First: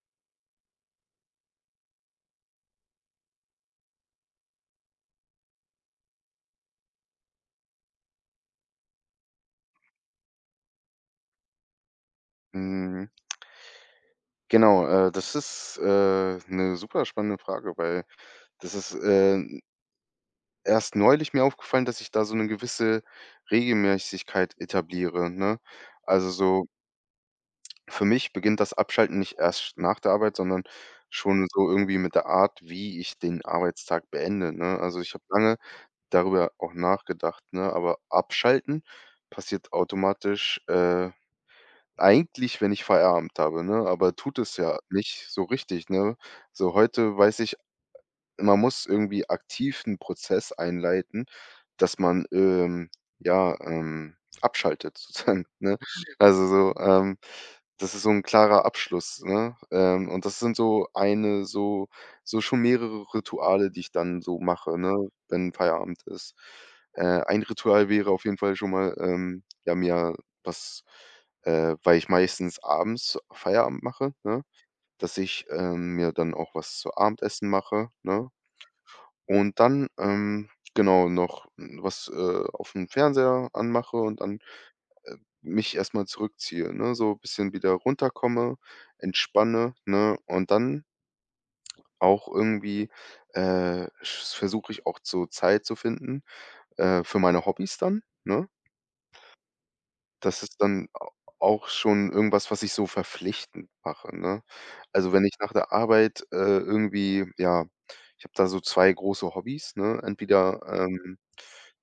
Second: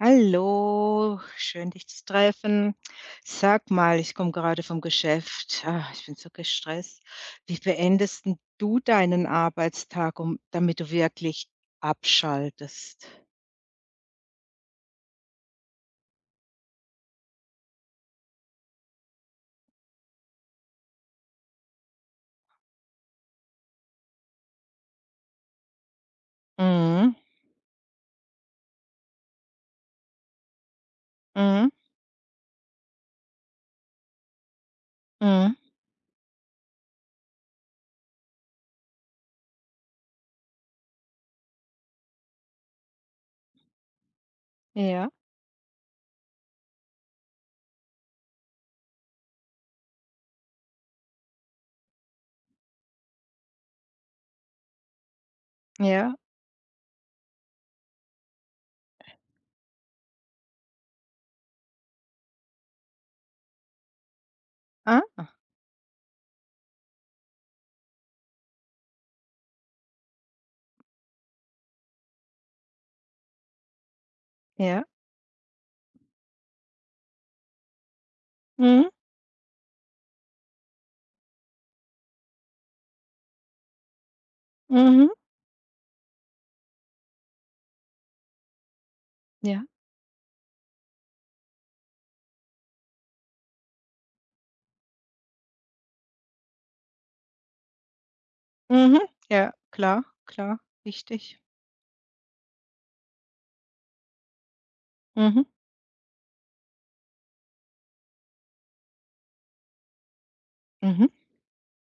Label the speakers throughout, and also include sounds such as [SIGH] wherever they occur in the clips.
Speaker 1: Hallo, schön dich zu treffen. Sag mal, ich komme gerade vom Geschäft. Ah, ich bin so gestresst. Wie beendest 'n du deinen Arbeitstag, um damit du wirklich abschaltest?
Speaker 2: Mhm. Genau, das ist, 'ne super spannende Frage, weil das ist, erst neulich mir aufgefallen, dass ich da so eine gewisse Regelmäßigkeit etabliere, ne? Also, so
Speaker 1: Mhm,
Speaker 2: für mich beginnt das Abschalten nicht erst nach der Arbeit, sondern schon
Speaker 1: mhm,
Speaker 2: so irgendwie mit der Art, wie ich den Arbeitstag beende, ne? Also, ich habe
Speaker 1: mhm.
Speaker 2: lange darüber auch nachgedacht, ne, aber abschalten passiert automatisch, eigentlich, wenn ich Feierabend habe, ne? Aber tut es ja
Speaker 1: Ja,
Speaker 2: nicht so richtig, ne? So, heute weiß ich, man muss irgendwie aktiv einen Prozess einleiten, dass man, ja, abschaltet [LAUGHS] sozusagen, ne?
Speaker 1: ja,
Speaker 2: Also, so, das ist so 'n klarer Abschluss, ne? Und das sind so eine so so schon mehrere Rituale, die ich dann so mache, ne,
Speaker 1: ah,
Speaker 2: wenn Feierabend ist. Ein Ritual wäre auf jeden Fall schon mal, ja, mir was weil ich meistens abends Feierabend mache, ne,
Speaker 1: ja,
Speaker 2: dass ich, mir dann auch was zu Abendessen mache, ne?
Speaker 1: mhm,
Speaker 2: Und dann, genau, noch was, auf dem Fernseher anmache und dann
Speaker 1: mhm,
Speaker 2: mich erstmal zurückziehe, ne? So ein bisschen wieder runterkomme,
Speaker 1: ja,
Speaker 2: entspanne, ne? Und dann auch irgendwie, äh, versuche ich auch so Zeit zu finden, für meine Hobbys dann, ne?
Speaker 1: mhm, ja, klar,
Speaker 2: Das ist
Speaker 1: klar,
Speaker 2: dann a
Speaker 1: wichtig.
Speaker 2: auch schon irgendwas, was ich so verpflichtend mache, ne? Also, wenn ich
Speaker 1: Mhm,
Speaker 2: nach der Arbeit, irgendwie ja, ich habe da so 2 große Hobbys, ne? Entweder,
Speaker 1: mhm,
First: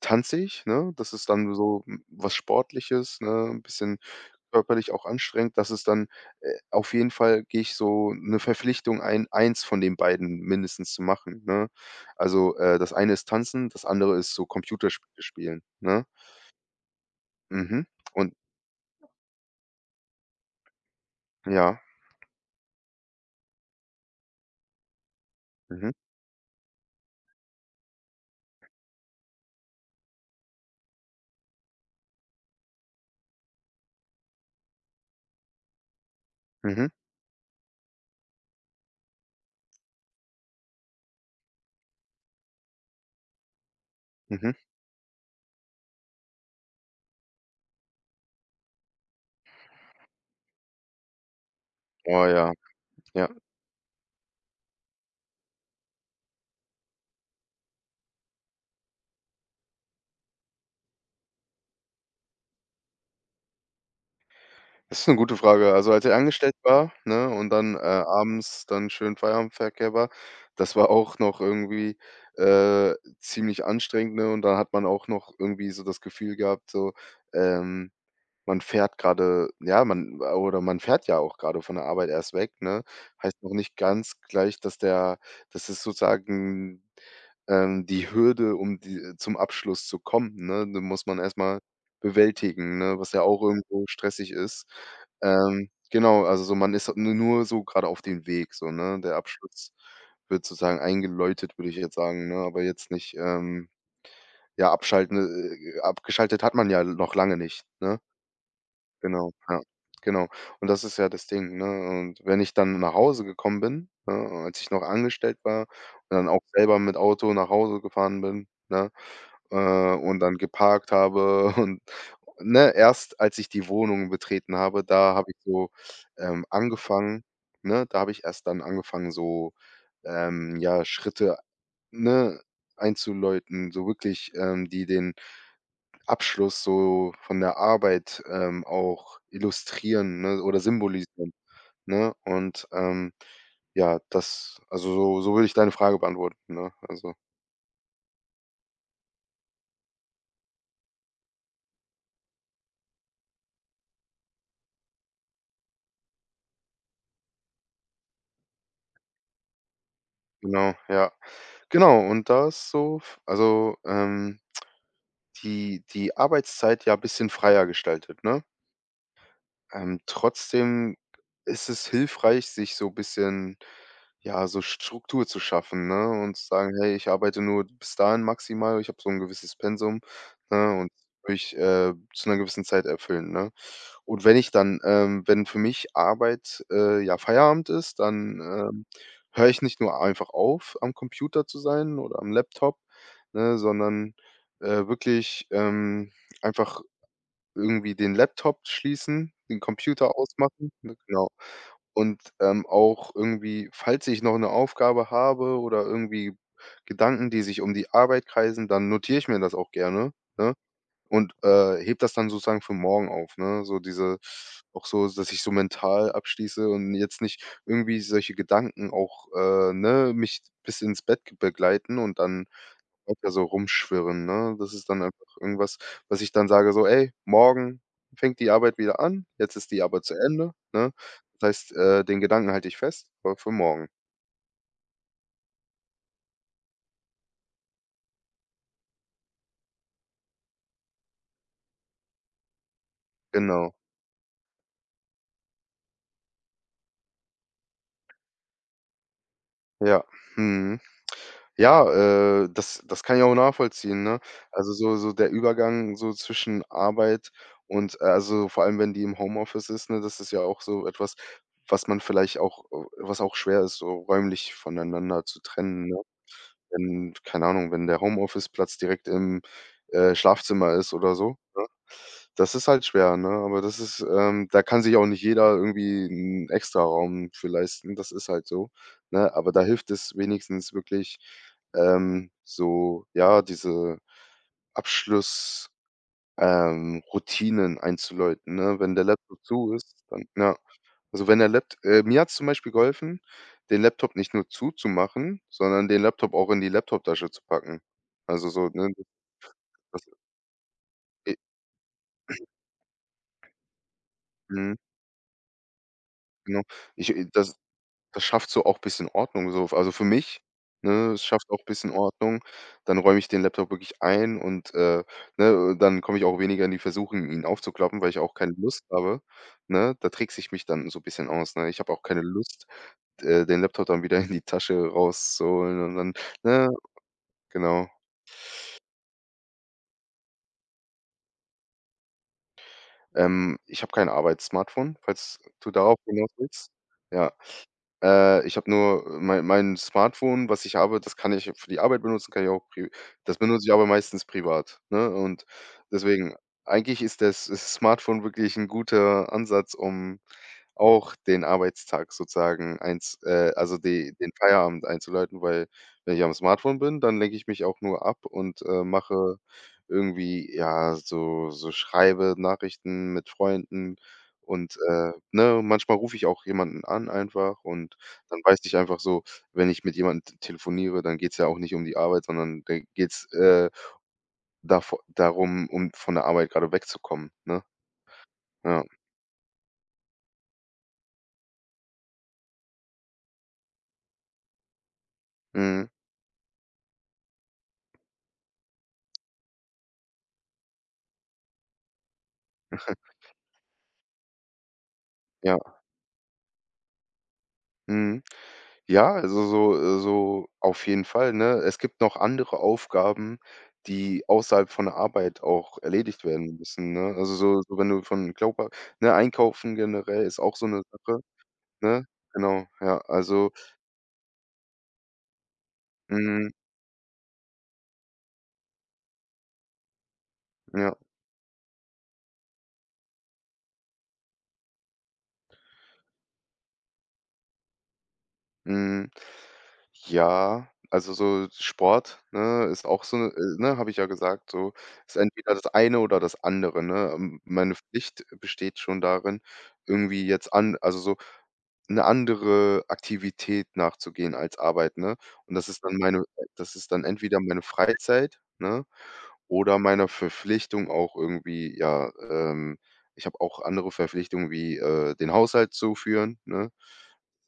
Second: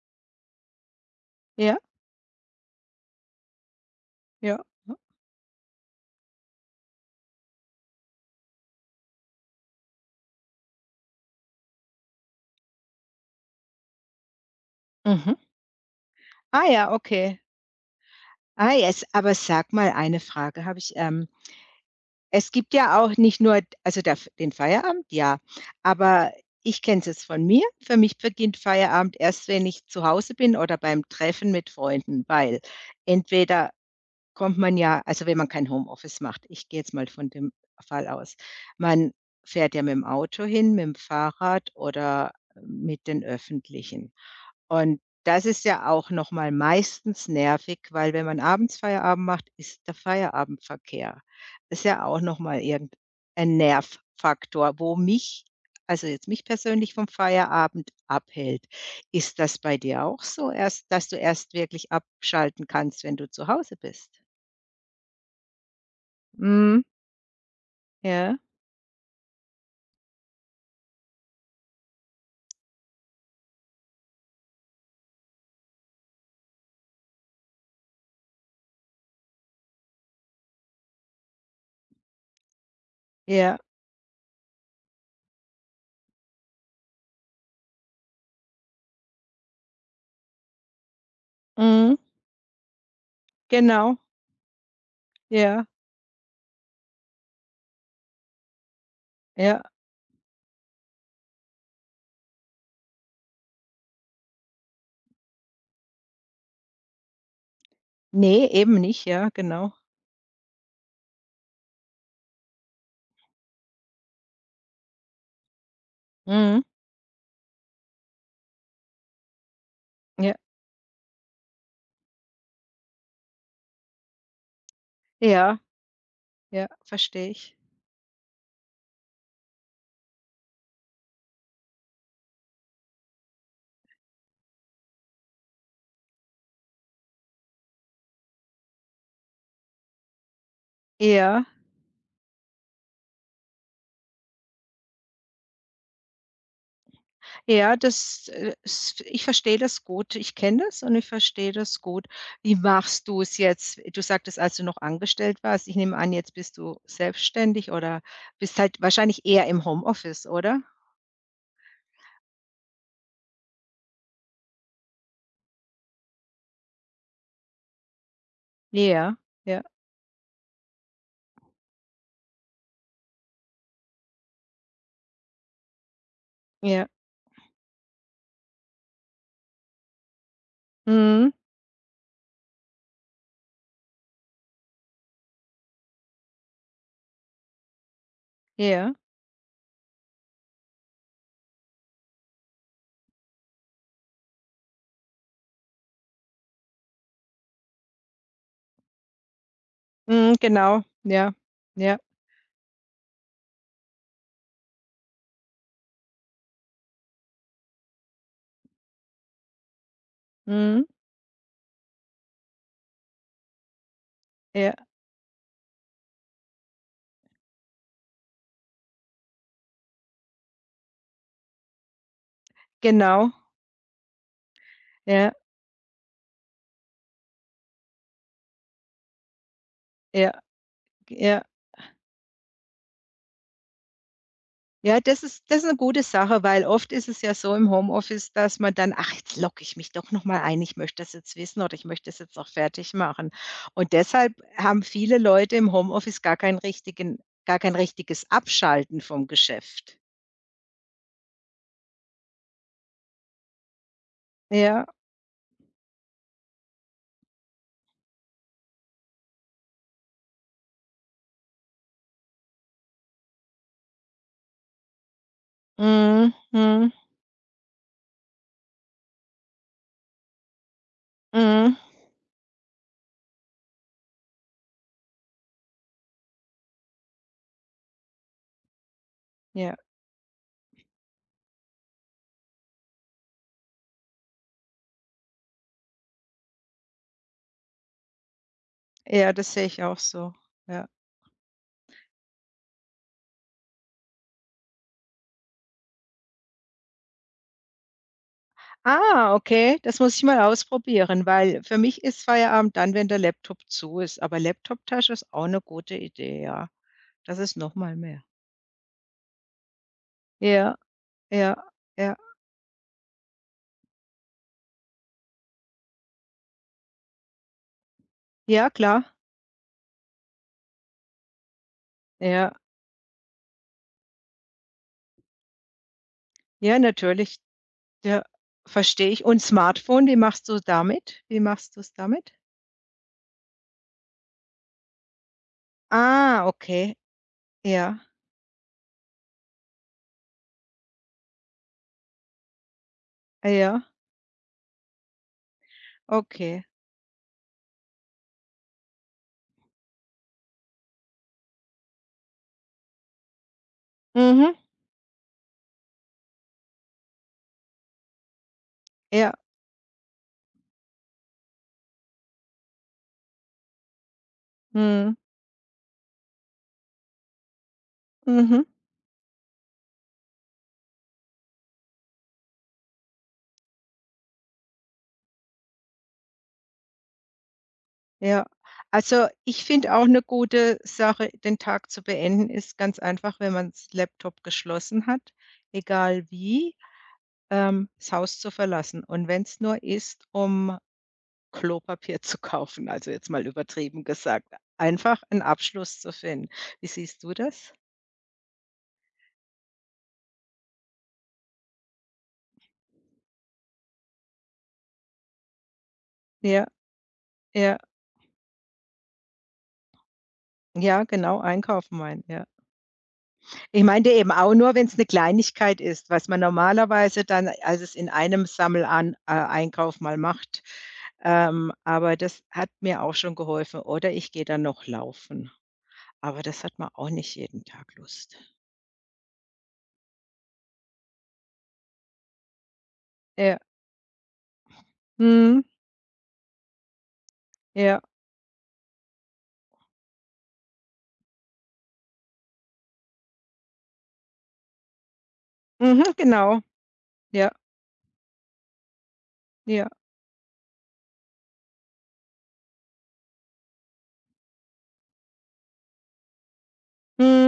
Speaker 2: tanze ich, ne? Das ist dann
Speaker 1: ja,
Speaker 2: so, was Sportliches, ne? 'N bisschen
Speaker 1: ja,
Speaker 2: körperlich
Speaker 1: ja,
Speaker 2: auch anstrengend. Das ist dann, auf jeden Fall gehe ich so eine Verpflichtung ein, eins von den beiden mindestens zu machen, ne? Also, das eine ist Tanzen, das andere ist so Computerspiele
Speaker 1: mhm.
Speaker 2: spielen, ne?
Speaker 1: Ah ja, okay.
Speaker 2: Mhm. Und
Speaker 1: Ah, jetzt aber sag mal, eine Frage habe ich,
Speaker 2: ja.
Speaker 1: es gibt ja auch nicht nur also der den Feierabend, ja,
Speaker 2: Mhm.
Speaker 1: aber ich kenne es jetzt von mir. Für mich beginnt Feierabend erst, wenn ich zu Hause bin oder beim Treffen mit Freunden, weil entweder kommt man ja also wenn man kein Homeoffice macht, ich gehe
Speaker 2: Mhm,
Speaker 1: jetzt mal von dem Fall aus. Man fährt ja mit dem Auto hin, mit dem Fahrrad oder mit den Öffentlichen.
Speaker 2: mhm.
Speaker 1: Und das ist ja auch noch mal meistens nervig, weil wenn man abends Feierabend macht, ist der Feierabendverkehr. Ist ja auch
Speaker 2: Oh
Speaker 1: noch
Speaker 2: ja,
Speaker 1: mal
Speaker 2: ja.
Speaker 1: irgendein Nervfaktor, wo mich also jetzt mich persönlich vom Feierabend abhält. Ist das bei dir auch so erst dass du erst wirklich abschalten kannst, wenn du zu Hause bist?
Speaker 2: Das ist 'ne gute Frage. Also, als ich angestellt
Speaker 1: Mhm.
Speaker 2: war, ne, und dann,
Speaker 1: Ja,
Speaker 2: abends dann schön Feierabendverkehr war, das war auch noch irgendwie, äh, ziemlich anstrengend, ne? Und da hat man auch noch irgendwie so das Gefühl gehabt, so, ähm man fährt gerade ja, man oder man fährt ja auch gerade von der Arbeit erst weg, ne? Heißt noch
Speaker 1: ja,
Speaker 2: nicht ganz gleich, dass der dass es sozusagen, die Hürde, um die zum Abschluss zu kommen, ne, die muss man erst mal
Speaker 1: mhm,
Speaker 2: bewältigen, ne, was ja auch irgendwo
Speaker 1: genau.
Speaker 2: stressig ist.
Speaker 1: Ja,
Speaker 2: Genau, also so man ist nu nur so grade auf dem Weg so, ne? Der
Speaker 1: ja.
Speaker 2: Abschluss wird sozusagen eingeläutet, würde ich jetzt sagen, ne, aber jetzt nicht, ja, abschalten abgeschaltet hat man ja noch lange nicht, ne?
Speaker 1: Nee, eben nicht, ja,
Speaker 2: Genau, ja,
Speaker 1: genau.
Speaker 2: genau. Und das ist ja das Ding, ne? Und wenn ich dann nach Hause gekommen bin, ne, als ich noch angestellt war und dann auch
Speaker 1: Mhm.
Speaker 2: selber mit Auto nach Hause gefahren bin, ne, äh, und
Speaker 1: Ja,
Speaker 2: dann geparkt habe [LAUGHS] und ne, erst als ich die Wohnung betreten habe, da habe ich
Speaker 1: ja,
Speaker 2: so,
Speaker 1: ja,
Speaker 2: angefangen
Speaker 1: verstehe ich.
Speaker 2: ne, da habe ich erst dann angefangen, so, ja, Schritte, ne, einzuläuten, so wirklich, die den Abschluss so von der Arbeit, auch illustrieren, ne, oder symbolisieren,
Speaker 1: Ja.
Speaker 2: ne? Und, ja, das also so so würde ich deine Frage beantworten, ne? Also
Speaker 1: Ja, das, s ich verstehe das gut. Ich kenne das und ich verstehe das gut. Wie machst du es jetzt? Du sagtest, als du noch angestellt warst. Ich nehme an, jetzt bist du selbstständig oder bist halt wahrscheinlich eher im Homeoffice, oder?
Speaker 2: genau, ja. Genau, und da ist so f also, die Arbeitszeit ja ein bisschen freier gestaltet, ne?
Speaker 1: Ja, ja,
Speaker 2: Trotzdem ist es hilfreich, sich so ein bisschen ja, so Struktur zu schaffen, ne? Und zu sagen:
Speaker 1: ja.
Speaker 2: „Hey, ich arbeite nur bis dahin maximal. Ich habe so ein gewisses Pensum, ne, und
Speaker 1: Mhm.
Speaker 2: will ich, zu einer gewissen Zeit erfüllen“, ne? Und wenn ich dann, wenn für mich Arbeit, ja, Feierabend ist, dann,
Speaker 1: Ja.
Speaker 2: höre ich nicht nur einfach auf, am Computer zu sein oder am Laptop, ne, sondern, wirklich, einfach irgendwie den Laptop schließen, den Computer
Speaker 1: Mhm,
Speaker 2: ausmachen,
Speaker 1: genau.
Speaker 2: ne, genau.
Speaker 1: Ja. Ja.
Speaker 2: Und, auch irgendwie, falls ich noch 'ne Aufgabe habe oder irgendwie Gedanken, die sich um die Arbeit kreisen, dann notiere ich mir das auch gerne, ne?
Speaker 1: Mhm.
Speaker 2: Und, hebe das dann sozusagen für morgen auf, ne? So diese
Speaker 1: Ja.
Speaker 2: auch so, dass ich so mental abschließe und jetzt nicht irgendwie solche Gedanken auch, ne, mich bis ins Bett g begleiten und dann
Speaker 1: Genau.
Speaker 2: Wörter so rumschwirren, ne? Das ist dann
Speaker 1: Ja,
Speaker 2: einfach irgendwas, was ich dann sage so: „Ey, morgen fängt die Arbeit wieder an, jetzt ist die Arbeit zu
Speaker 1: ja,
Speaker 2: Ende“, ne?
Speaker 1: ja.
Speaker 2: Das heißt, den Gedanken halte ich fest, aber für morgen.
Speaker 1: Ja, das ist eine gute Sache, weil oft ist es ja so im Homeoffice, dass man dann: „Ach, jetzt logge ich mich doch noch mal ein. Ich möchte das jetzt wissen oder ich möchte das jetzt auch fertig machen.“
Speaker 2: Genau.
Speaker 1: Und deshalb haben viele Leute im Homeoffice gar kein richtiges Abschalten vom Geschäft.
Speaker 2: Ja. Mhm. Ja, das kann ich auch nachvollziehen, ne? Also,
Speaker 1: Ja,
Speaker 2: so so der Übergang so zwischen Arbeit und also, vor allem, wenn die im Homeoffice ist, ne, das ist ja auch so etwas, was man vielleicht auch was auch schwer ist, so räumlich voneinander zu trennen, ne?
Speaker 1: mhm, mhm,
Speaker 2: Wenn keine Ahnung, wenn der Homeoffice-Platz direkt im, Schlafzimmer ist oder so, ne?
Speaker 1: mhm.
Speaker 2: Das ist halt schwer, ne? Aber das ist, da kann sich auch nicht jeder irgendwie 'n Extraraum für leisten. Das ist halt so, ne? Aber da
Speaker 1: Ja,
Speaker 2: hilft es wenigstens wirklich, so, ja, diese Abschluss Routinen einzuläuten, ne? Wenn der
Speaker 1: ja,
Speaker 2: Laptop
Speaker 1: das sehe
Speaker 2: zu
Speaker 1: ich
Speaker 2: ist,
Speaker 1: auch
Speaker 2: dann
Speaker 1: so,
Speaker 2: ja.
Speaker 1: ja.
Speaker 2: Also, wenn der Lapt mir hat es zum Beispiel geholfen, den Laptop nicht nur zuzumachen, sondern den Laptop auch in die Laptoptasche zu packen. Also, so, ne,
Speaker 1: Ah, okay, das
Speaker 2: das
Speaker 1: muss ich mal ausprobieren,
Speaker 2: äh,
Speaker 1: weil für mich ist Feierabend dann, wenn der Laptop zu ist, aber
Speaker 2: mhm,
Speaker 1: Laptoptasche ist auch eine gute Idee,
Speaker 2: genau.
Speaker 1: ja.
Speaker 2: Ich
Speaker 1: Das ist
Speaker 2: das
Speaker 1: noch mal mehr.
Speaker 2: das schafft so auch bisschen Ordnung so also, für mich,
Speaker 1: Ja,
Speaker 2: ne? Es schafft
Speaker 1: ja,
Speaker 2: auch bisschen
Speaker 1: ja.
Speaker 2: Ordnung. Dann räume ich den Laptop wirklich ein und, ne, dann komme ich auch weniger in die Versuchung, ihn aufzuklappen, weil ich auch keine
Speaker 1: Ja,
Speaker 2: Lust
Speaker 1: klar.
Speaker 2: habe, ne? Da trickse ich mich dann so ein bisschen aus, ne? Ich habe auch keine
Speaker 1: Ja,
Speaker 2: Lust, den Laptop dann wieder in die Tasche rauszuholen und dann, ne?
Speaker 1: ja, natürlich.
Speaker 2: Genau.
Speaker 1: Ja, verstehe ich. Und Smartphone, wie machst du damit? Wie machst du es damit?
Speaker 2: Ich habe kein Arbeitssmartphone, falls du darauf hinaus
Speaker 1: Ah,
Speaker 2: willst.
Speaker 1: okay.
Speaker 2: Ja.
Speaker 1: Ja,
Speaker 2: Ich habe nur mein Smartphone, was ich habe, das kann ich für die Arbeit benutzen, kann ich auch pri das benutze ich
Speaker 1: ja,
Speaker 2: aber meistens privat, ne? Und deswegen,
Speaker 1: okay.
Speaker 2: eigentlich ist das Smartphone wirklich 'n guter Ansatz, um auch den Arbeitstag sozusagen einz also de den
Speaker 1: Mhm.
Speaker 2: Feierabend einzuleiten, weil wenn ich am Smartphone bin, dann lenke ich mich auch nur ab und,
Speaker 1: Ja,
Speaker 2: mache irgendwie, ja, so schreibe Nachrichten mit Freunden und,
Speaker 1: mhm,
Speaker 2: ne, manchmal rufe ich auch jemanden an einfach und dann weiß
Speaker 1: mhm,
Speaker 2: ich einfach so, wenn ich mit jemandem telefoniere, dann geht's ja auch nicht um die Arbeit, sondern da geht's, davor darum, um von der Arbeit gerade wegzukommen, ne?
Speaker 1: ja.
Speaker 2: Ja.
Speaker 1: Also, ich finde auch eine gute Sache, den Tag zu beenden, ist ganz einfach, wenn man man's Laptop geschlossen hat,
Speaker 2: Mhm.
Speaker 1: egal wie, das Haus zu verlassen. Und wenn es nur ist, um Klopapier zu kaufen, also jetzt mal übertrieben gesagt. Einfach einen
Speaker 2: Ja.
Speaker 1: Abschluss zu finden. Wie siehst du das?
Speaker 2: Mhm. Ja, also so so auf jeden Fall, ne? Es gibt noch andere Aufgaben, die außerhalb von der Arbeit auch erledigt werden
Speaker 1: Ja,
Speaker 2: müssen, ne? Also so so
Speaker 1: ja,
Speaker 2: wenn du von Körper ne, einkaufen generell ist auch so eine
Speaker 1: ja,
Speaker 2: Sache,
Speaker 1: genau, einkaufen
Speaker 2: ne?
Speaker 1: meinen, ja.
Speaker 2: Genau, ja, also
Speaker 1: Ich meinte eben auch nur, wenn es eine Kleinigkeit ist, was man
Speaker 2: mhm,
Speaker 1: normalerweise dann alles in einem Sammelan Einkauf mal macht.
Speaker 2: ja.
Speaker 1: Aber das hat mir auch schon geholfen. Oder ich gehe dann noch laufen, aber das hat man auch nicht jeden Tag Lust.
Speaker 2: Hm, ja, also, so Sport, ne, ist auch so 'ne
Speaker 1: Ja,
Speaker 2: ne, habe ich ja gesagt, so, ist entweder
Speaker 1: mhm,
Speaker 2: das eine oder das andere, ne? Meine
Speaker 1: ja,
Speaker 2: Pflicht besteht schon darin, irgendwie jetzt an also, so 'ne andere Aktivität nachzugehen als Arbeit, ne? Und das ist dann
Speaker 1: mhm,
Speaker 2: meine
Speaker 1: genau,
Speaker 2: das ist dann entweder
Speaker 1: ja,
Speaker 2: meine Freizeit, ne, oder
Speaker 1: ja,
Speaker 2: meiner Verpflichtung auch irgendwie, ja, ich habe auch andere Verpflichtungen wie, den Haushalt zu führen, ne?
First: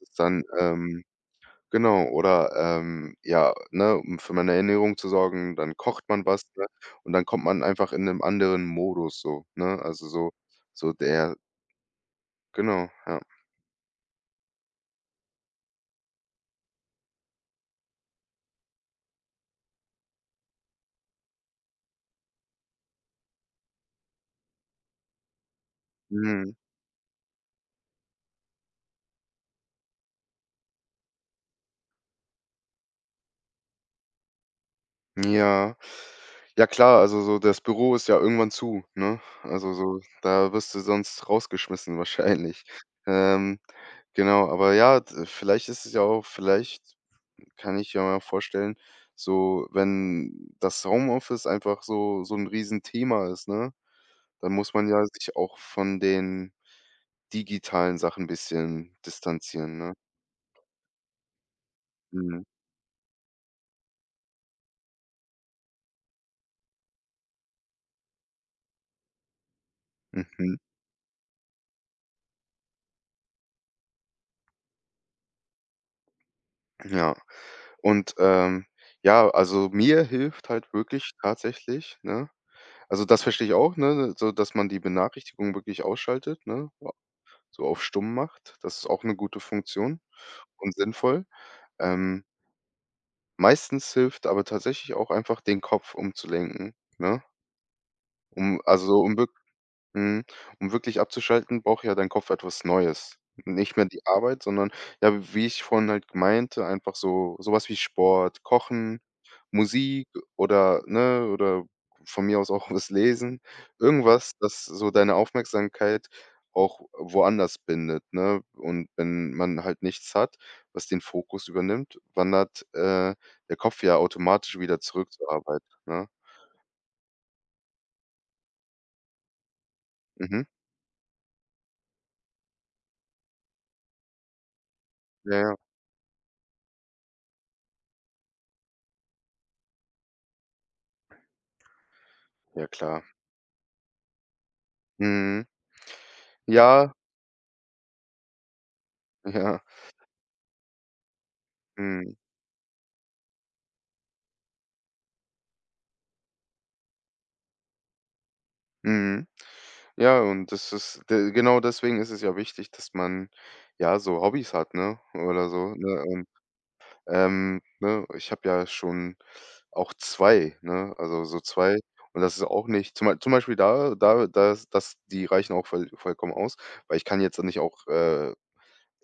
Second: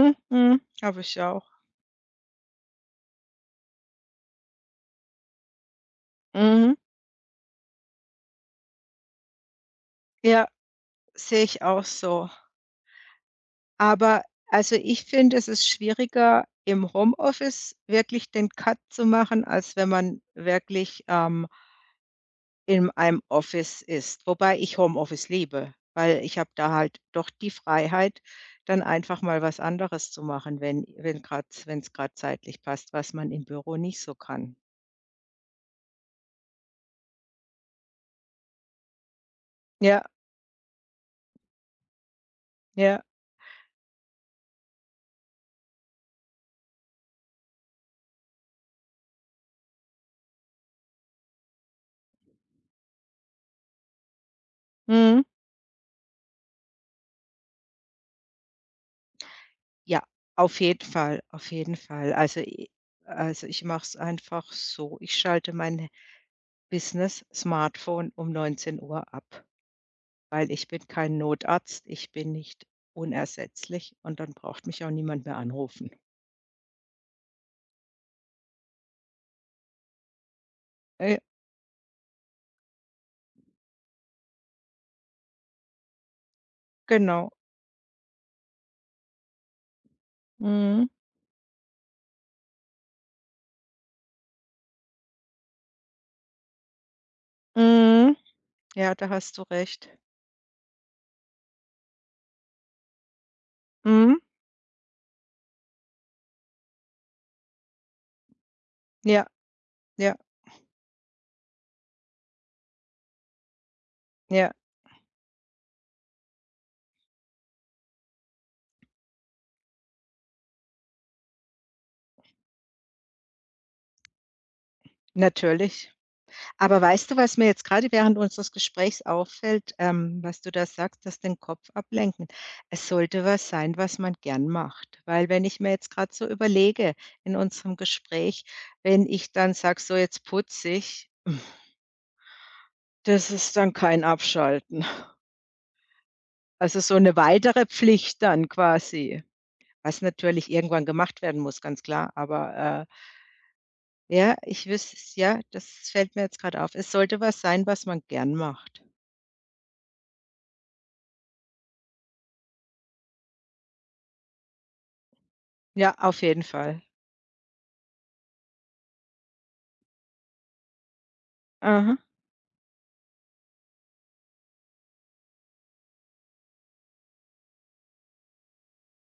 Speaker 2: Das ist dann,
Speaker 1: mhm, habe ich auch.
Speaker 2: genau, oder, ja, ne, um für meine Ernährung zu sorgen, dann kocht man was, ne?
Speaker 1: Mhm.
Speaker 2: Und dann kommt man einfach in 'nem anderen Modus so, ne? Also, so
Speaker 1: Ja,
Speaker 2: so der
Speaker 1: sehe ich auch so.
Speaker 2: genau, ja.
Speaker 1: Aber also ich finde, es ist schwieriger, im Homeoffice wirklich den Cut zu machen, als wenn man wirklich, in einem Office ist. Wobei ich Homeoffice liebe, weil ich habe
Speaker 2: Mhm.
Speaker 1: da halt doch die Freiheit, dann einfach mal was anderes zu machen, wenn es gerade zeitlich passt, was man im Büro nicht so kann.
Speaker 2: Ja. Ja klar, also, so das Büro ist ja irgendwann zu, ne? Also, so
Speaker 1: Ja,
Speaker 2: da wirst du sonst rausgeschmissen [LAUGHS] wahrscheinlich.
Speaker 1: ja.
Speaker 2: Ähm, genau, aber ja, d vielleicht ist es ja auch vielleicht kann ich ja mal vorstellen, so wenn das Homeoffice einfach so so 'n Riesenthema ist, ne? Dann muss man ja
Speaker 1: Mhm.
Speaker 2: sich auch von den digitalen Sachen 'n bisschen distanzieren, ne?
Speaker 1: Ja, auf jeden Fall, auf jeden Fall. Also,
Speaker 2: Mhm.
Speaker 1: i also, ich mache es einfach so, ich schalte mein Business-Smartphone um 19:00 Uhr ab, weil
Speaker 2: Mhm.
Speaker 1: ich bin kein Notarzt, ich bin nicht unersetzlich und dann braucht mich auch niemand mehr anrufen.
Speaker 2: Ja. Und, ja, also mir hilft halt wirklich
Speaker 1: Äh,
Speaker 2: tatsächlich, ne also das verstehe ich auch, ne, so dass man die Benachrichtigungen wirklich ausschaltet, ne,
Speaker 1: genau.
Speaker 2: so auf stumm macht. Das ist auch 'ne gute Funktion und
Speaker 1: Mhm.
Speaker 2: sinnvoll. Ähm, meistens hilft aber tatsächlich auch einfach, den Kopf umzulenken, ne?
Speaker 1: Mhm.
Speaker 2: Um
Speaker 1: Ja,
Speaker 2: also,
Speaker 1: da
Speaker 2: um wirk
Speaker 1: hast du recht.
Speaker 2: Mhm. Um wirklich abzuschalten, braucht ja dein Kopf etwas Neues. Nicht mehr die
Speaker 1: Mhm.
Speaker 2: Arbeit, sondern ja, wie ich vorhin halt meinte, einfach so sowas wie Sport, Kochen,
Speaker 1: Ja,
Speaker 2: Musik
Speaker 1: ja,
Speaker 2: oder ne, oder von mir aus auch [LAUGHS] was lesen. Irgendwas,
Speaker 1: ja.
Speaker 2: das so deine Aufmerksamkeit auch woanders bindet, ne? Und wenn man halt nichts hat, was den Fokus übernimmt, wandert, der Kopf ja automatisch wieder zurück zur Arbeit,
Speaker 1: Natürlich.
Speaker 2: ne?
Speaker 1: Aber weißt du, was mir jetzt gerade während unseres Gesprächs auffällt, was
Speaker 2: Mhm.
Speaker 1: du da sagst, dass den Kopf ablenken? Es sollte was sein, was man gern macht, weil
Speaker 2: Ja,
Speaker 1: wenn
Speaker 2: ja.
Speaker 1: ich mir jetzt gerade so überlege in unserem Gespräch, wenn ich dann sage: „So, jetzt putze ich“,
Speaker 2: Ja, klar.
Speaker 1: das ist dann kein Abschalten. [LAUGHS]
Speaker 2: Mhm.
Speaker 1: Also,
Speaker 2: Ja,
Speaker 1: so eine weitere Pflicht dann quasi,
Speaker 2: ja.
Speaker 1: was natürlich irgendwann gemacht werden muss, ganz klar.
Speaker 2: Mhm.
Speaker 1: Aber, ja, ich wüsste es ja, das fällt mir jetzt gerade auf. Es sollte was sein, was man gern macht.
Speaker 2: Mhm. Ja, und das ist de genau deswegen ist es ja wichtig, dass man, ja, so Hobbys hat, ne, oder so,
Speaker 1: Ja,
Speaker 2: ne?
Speaker 1: auf
Speaker 2: Und,
Speaker 1: jeden Fall.
Speaker 2: ne, ich habe ja schon auch 2 ne? Also, so zwei
Speaker 1: Mhm.
Speaker 2: und das ist auch nicht zum Bei zum Beispiel da da das das die reichen auch voll vollkommen aus, weil ich kann jetzt nicht auch,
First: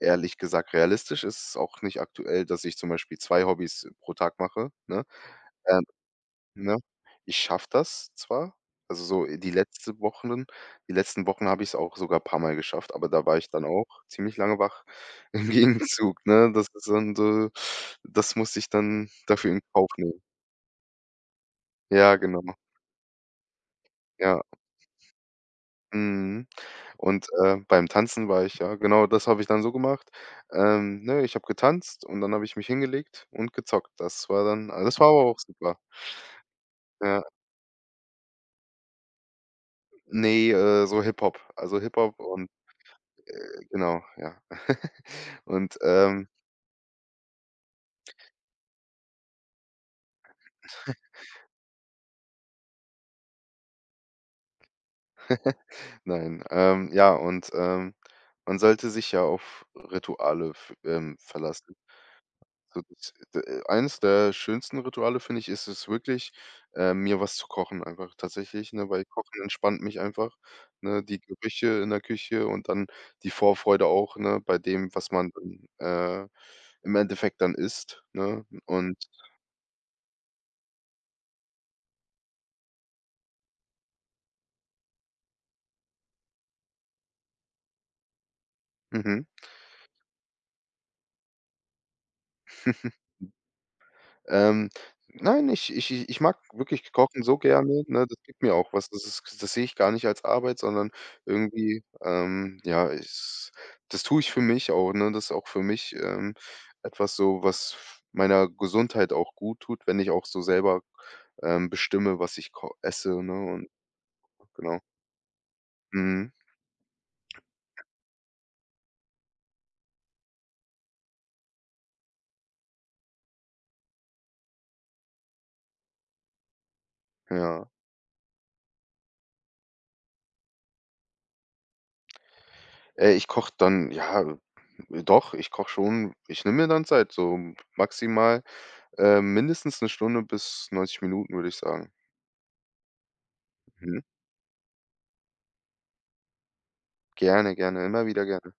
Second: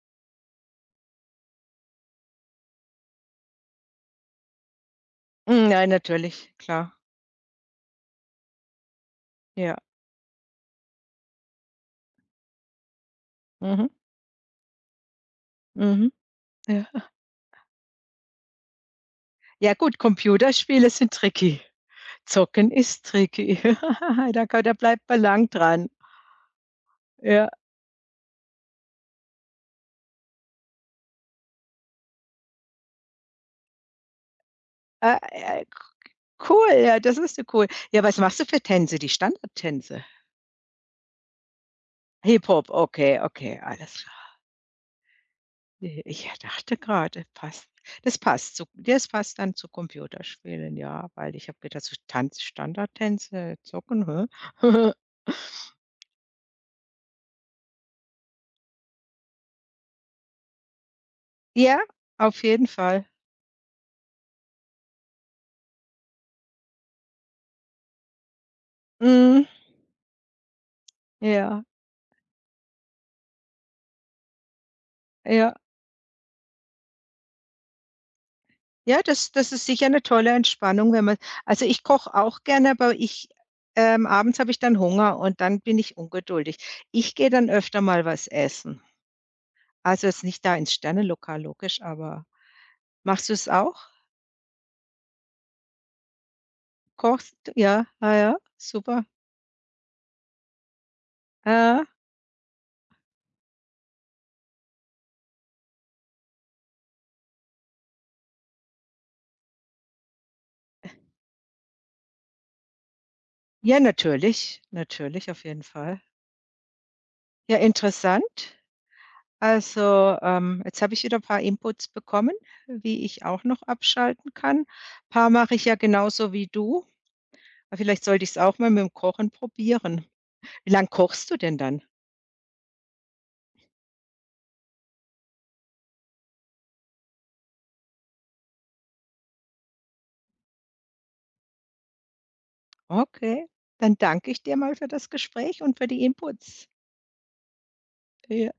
Speaker 2: ehrlich gesagt, realistisch ist es auch nicht aktuell, dass ich zum Beispiel 2 Hobbys pro Tag mache, ne?
Speaker 1: Hm,
Speaker 2: Ähm
Speaker 1: nein, natürlich,
Speaker 2: ne?
Speaker 1: klar.
Speaker 2: Ich schaffe das zwar, also so
Speaker 1: Ja.
Speaker 2: die letzten Wochen habe ich es auch sogar ein paar Mal geschafft, aber da war ich dann auch
Speaker 1: Mhm,
Speaker 2: ziemlich lange wach [LAUGHS] im
Speaker 1: mhm.
Speaker 2: Gegenzug, ne? Das ist
Speaker 1: Ja.
Speaker 2: dann so das musste ich dann dafür in
Speaker 1: Ja
Speaker 2: Kauf
Speaker 1: gut,
Speaker 2: nehmen.
Speaker 1: Computerspiele sind tricky.
Speaker 2: Ja, genau.
Speaker 1: Zocken ist tricky. [LAUGHS]
Speaker 2: Ja,
Speaker 1: Da ka da bleibt man lang dran.
Speaker 2: mhm. Und,
Speaker 1: Ja,
Speaker 2: beim Tanzen war ich ja genau, das habe ich dann so gemacht. Ne, ich habe getanzt und dann habe ich mich hingelegt und gezockt. Das war dann das war
Speaker 1: äh,
Speaker 2: aber auch
Speaker 1: äh,
Speaker 2: super.
Speaker 1: cool, ja, das
Speaker 2: Ja,
Speaker 1: ist ja cool. Ja, was machst du für Tänze? Die Standardtänze?
Speaker 2: ne, so Hip-Hop. Also Hip-Hop und
Speaker 1: Hip-Hop, okay, okay, alles
Speaker 2: Genau,
Speaker 1: klar.
Speaker 2: ja. [LAUGHS] Und,
Speaker 1: I ich dachte gerade, passt das passt dann zu Computerspielen, ja,
Speaker 2: [LAUGHS]
Speaker 1: weil ich habe gedacht, so Tanz Standardtänze, Zocken, hä? [LAUGHS]
Speaker 2: nein, ja, und, man sollte sich ja auf Rituale f verlassen.
Speaker 1: Ja, auf jeden
Speaker 2: So
Speaker 1: Fall.
Speaker 2: das d eines der schönsten Rituale, finde ich, ist es wirklich, mir was zu kochen einfach tatsächlich, ne, weil Kochen
Speaker 1: Mhm.
Speaker 2: entspannt mich einfach, ne? Die
Speaker 1: Ja,
Speaker 2: Gerüche in der Küche und dann die Vorfreude auch, ne, bei dem, was man
Speaker 1: ja.
Speaker 2: dann, äh, im Endeffekt dann isst, ne? Und
Speaker 1: Ja, das das ist sicher eine tolle Entspannung, wenn man also, ich koche auch gerne, aber ich abends habe ich dann Hunger und dann bin ich ungeduldig. Ich gehe dann öfter mal was essen.
Speaker 2: mhm.
Speaker 1: Also, jetzt nicht da ins Sternenlokal, logisch, aber
Speaker 2: [LAUGHS]
Speaker 1: machst du es auch?
Speaker 2: Ähm, nein, ich mag wirklich Kochen
Speaker 1: Kochst
Speaker 2: so
Speaker 1: du? Ja,
Speaker 2: gerne, ne?
Speaker 1: ah
Speaker 2: Das
Speaker 1: ja,
Speaker 2: gibt mir auch was.
Speaker 1: super.
Speaker 2: Das ist das sehe ich gar nicht als Arbeit, sondern
Speaker 1: Ja.
Speaker 2: irgendwie, ja, es das tue ich für mich auch, ne? Das ist auch für mich, etwas so, was meiner Gesundheit auch gut tut, wenn ich auch so selber, bestimme, was ich ko esse, ne? Und
Speaker 1: Ja, natürlich,
Speaker 2: genau.
Speaker 1: natürlich, auf jeden Fall.
Speaker 2: Mhm,
Speaker 1: Ja, interessant. Also, jetzt habe ich wieder ein paar Inputs bekommen, wie ich auch noch abschalten kann. Paar mache ich ja genauso wie du.
Speaker 2: ja.
Speaker 1: Ah, vielleicht sollte ich es auch mal mit dem Kochen probieren. Wie lange kochst du denn dann?
Speaker 2: Ich koche dann ja, doch, ich koche schon ich nehme mir dann Zeit, so maximal mindestens eine Stunde bis 90 Minuten, würde ich sagen.
Speaker 1: Okay, dann
Speaker 2: Mhm.
Speaker 1: danke ich dir mal für das Gespräch und für die Inputs.
Speaker 2: Gerne, gerne, immer wieder
Speaker 1: Ja.
Speaker 2: gerne.